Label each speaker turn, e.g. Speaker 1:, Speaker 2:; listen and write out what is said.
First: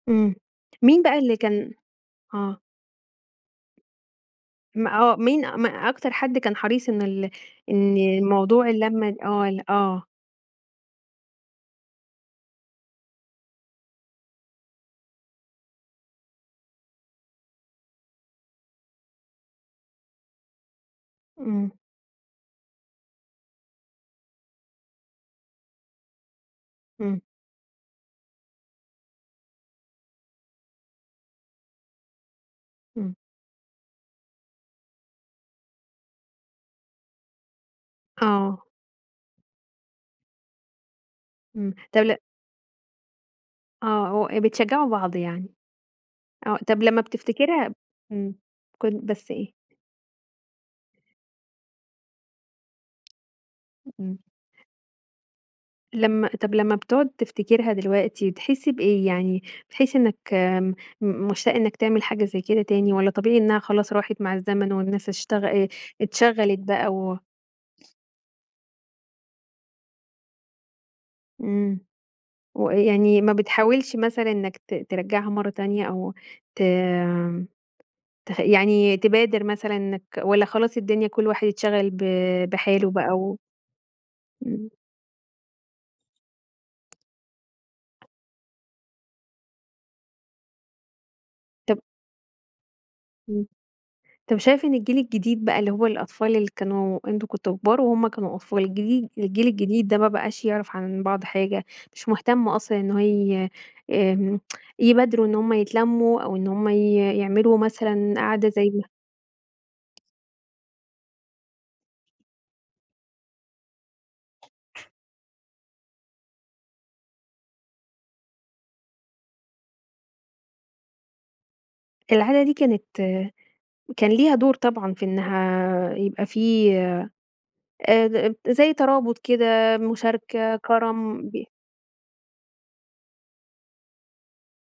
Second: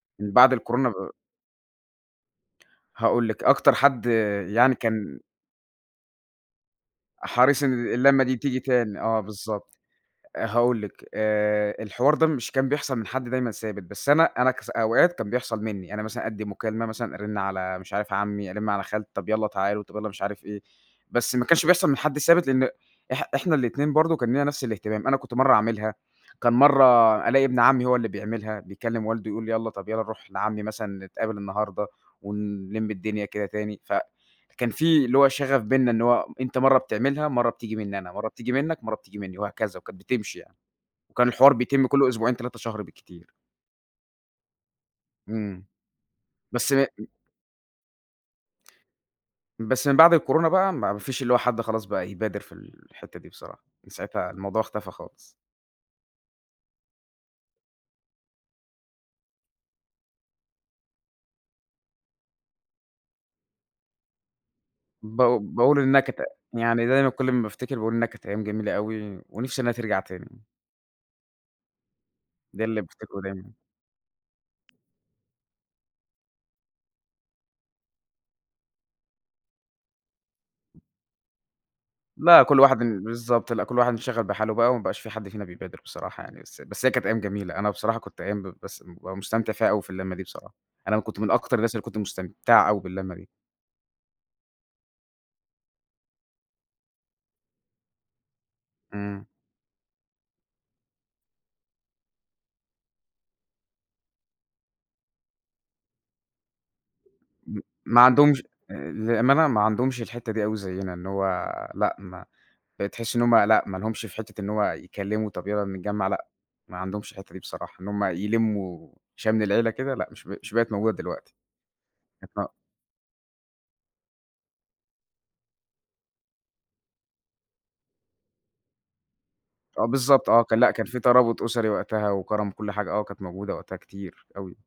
Speaker 1: من
Speaker 2: امم
Speaker 1: بعد الكورونا
Speaker 2: مين
Speaker 1: ب
Speaker 2: بقى اللي كان آه،
Speaker 1: هاقول لِك أكتر حد يعني
Speaker 2: ما آه
Speaker 1: كان
Speaker 2: مين ما أكتر حد كان حريص إن ال
Speaker 1: حريص إن ال
Speaker 2: إن
Speaker 1: اللمة تيجي
Speaker 2: موضوع
Speaker 1: تاني
Speaker 2: اللمة
Speaker 1: آه
Speaker 2: آه ال
Speaker 1: بالضبط.
Speaker 2: آه.
Speaker 1: آآ هاقول لِك، آآ الحوار ده مش كان بيحصل من حد دايمًا ثابت، بس أنا أنا كص أوقات كان بيحصل منِّي، أنا مثلًا أدِّي مكالمة مثلًا، أرن على مش عارف عمي، أرن على خال طب يلّا تعالوا، طب يلّا مش عارف إيه. بس ما كانش
Speaker 2: امم.
Speaker 1: بيحصل من حد ثابت لأن إح إحنا الاتنين برضه كان لينا نفس الاهتمام. أنا كنت مرّة أعملها، كان مرّة
Speaker 2: امم.
Speaker 1: ألاقي ابن عمي هو اللي بيعملها بيكلم والده يقول له يلّا طيب يلّا نروح لعمي مثلًا نتقابل النهاردة، ونلم
Speaker 2: امم.
Speaker 1: الدنيا كده تاني. فكان في اللي هو شغف بيننا إن هو أنتَ مرّة بتعملها، مرّة بتيجي منِّي أنا، مرّة بتيجي
Speaker 2: آه.
Speaker 1: منك، ومرّة بتيجي منِّي وهكذا. وكانت بتمشي يعني. وكان الحوار
Speaker 2: امم،
Speaker 1: بيتم
Speaker 2: طب
Speaker 1: كل
Speaker 2: ل
Speaker 1: أسبوعين 3 شهر بالكتير.
Speaker 2: آه و بتشجعوا بعض يعني.
Speaker 1: امم.
Speaker 2: آه
Speaker 1: بس م
Speaker 2: طب لمّا بتفتكرها امم كن بس إيه؟
Speaker 1: بس من بعد الكورونا بقى ما ما فيش اللي هو حد خلاص بقى يبادر في الحتة دي بصراحة. من
Speaker 2: امم.
Speaker 1: ساعتها الموضوع اختفى خالص.
Speaker 2: لمّا طب لمّا بتقعد تفتكرها دلوقتي تحس بإيه؟ يعني بتحس إنك آمم م مشتاق إنك تعمل حاجة زي كده تاني؟ والّا طبيعي إنها خلاص راحت مع الزمن والناس
Speaker 1: باقو
Speaker 2: اشتغ آآ
Speaker 1: باقول إنها كانت
Speaker 2: اتشغلت
Speaker 1: يعني
Speaker 2: بقى
Speaker 1: دايمًا
Speaker 2: و
Speaker 1: كل ما بافتكر باقول إنها كانت أيام جميلة أوي، ونفسي إنها ترجع تاني.
Speaker 2: امم،
Speaker 1: ده اللي
Speaker 2: ويعني
Speaker 1: بافتكره
Speaker 2: ما
Speaker 1: دايمًا.
Speaker 2: بتحاولش مثلًا إنك ت ترجّعها مَرَّة تانية، أو ت تخ يعني تبادر مثلًا إنك والّا خلاص الدنيا كل واحد اتشغل ب
Speaker 1: لأ، كل واحد
Speaker 2: بحاله
Speaker 1: ب
Speaker 2: بقى و
Speaker 1: بالضبط لأ، كل واحد انشغل بحاله
Speaker 2: امم.
Speaker 1: بقى، وما بقاش في حد فينا بيبادر بصراحة يعني. بس بس هي كانت أيام جميلة. أنا بصراحة كنت أيام ب بس بابقي مستمتع فيها أوي، في اللمة دي بصراحة. أنا كنت من أكتر الناس
Speaker 2: طب
Speaker 1: اللي كنت مستمتع أوي باللمة دي.
Speaker 2: امم. طب شايف إن الجيل الجديد بقى اللي هو الأطفال اللي كانوا أنتم كنتم كبار، وهم كانوا أطفال، الجديد
Speaker 1: امم.
Speaker 2: الجيل الجديد ده ما بقاش يعرف عن بعض حاجة، مش مهتم أصلًا إن هو ي آمم يبادروا إن هم يتلموا، أو إن هم ي يعملوا
Speaker 1: م ما
Speaker 2: مثلًا
Speaker 1: عندهمش
Speaker 2: قعدة زي
Speaker 1: آآ بأمانة ما عندهمش الحتّة دي أوي زينا إن هو لأ، ما بتحسي إن هم لأ، ما لهمش في حتّة إن هو يتكلموا طيب يلّا نتجمع، لأ، ما عندهمش الحتّة دي بصراحة. إن هم يلموا شمل العيلة كده، لأ، مش بق مش بقت موجودة دلوقتي.
Speaker 2: العادة
Speaker 1: [unintelligible]
Speaker 2: دي كانت كان ليها دور طبعًا في إنها يبقى في، آآ، زي ترابط كده
Speaker 1: آه بالضبط آه.
Speaker 2: مشاركة،
Speaker 1: كان لأ، كان في
Speaker 2: كرم
Speaker 1: ترابط
Speaker 2: ب
Speaker 1: أسري وقتها، وكرم وكل حاجة، آه، كانت موجودة وقتها كتير أوي.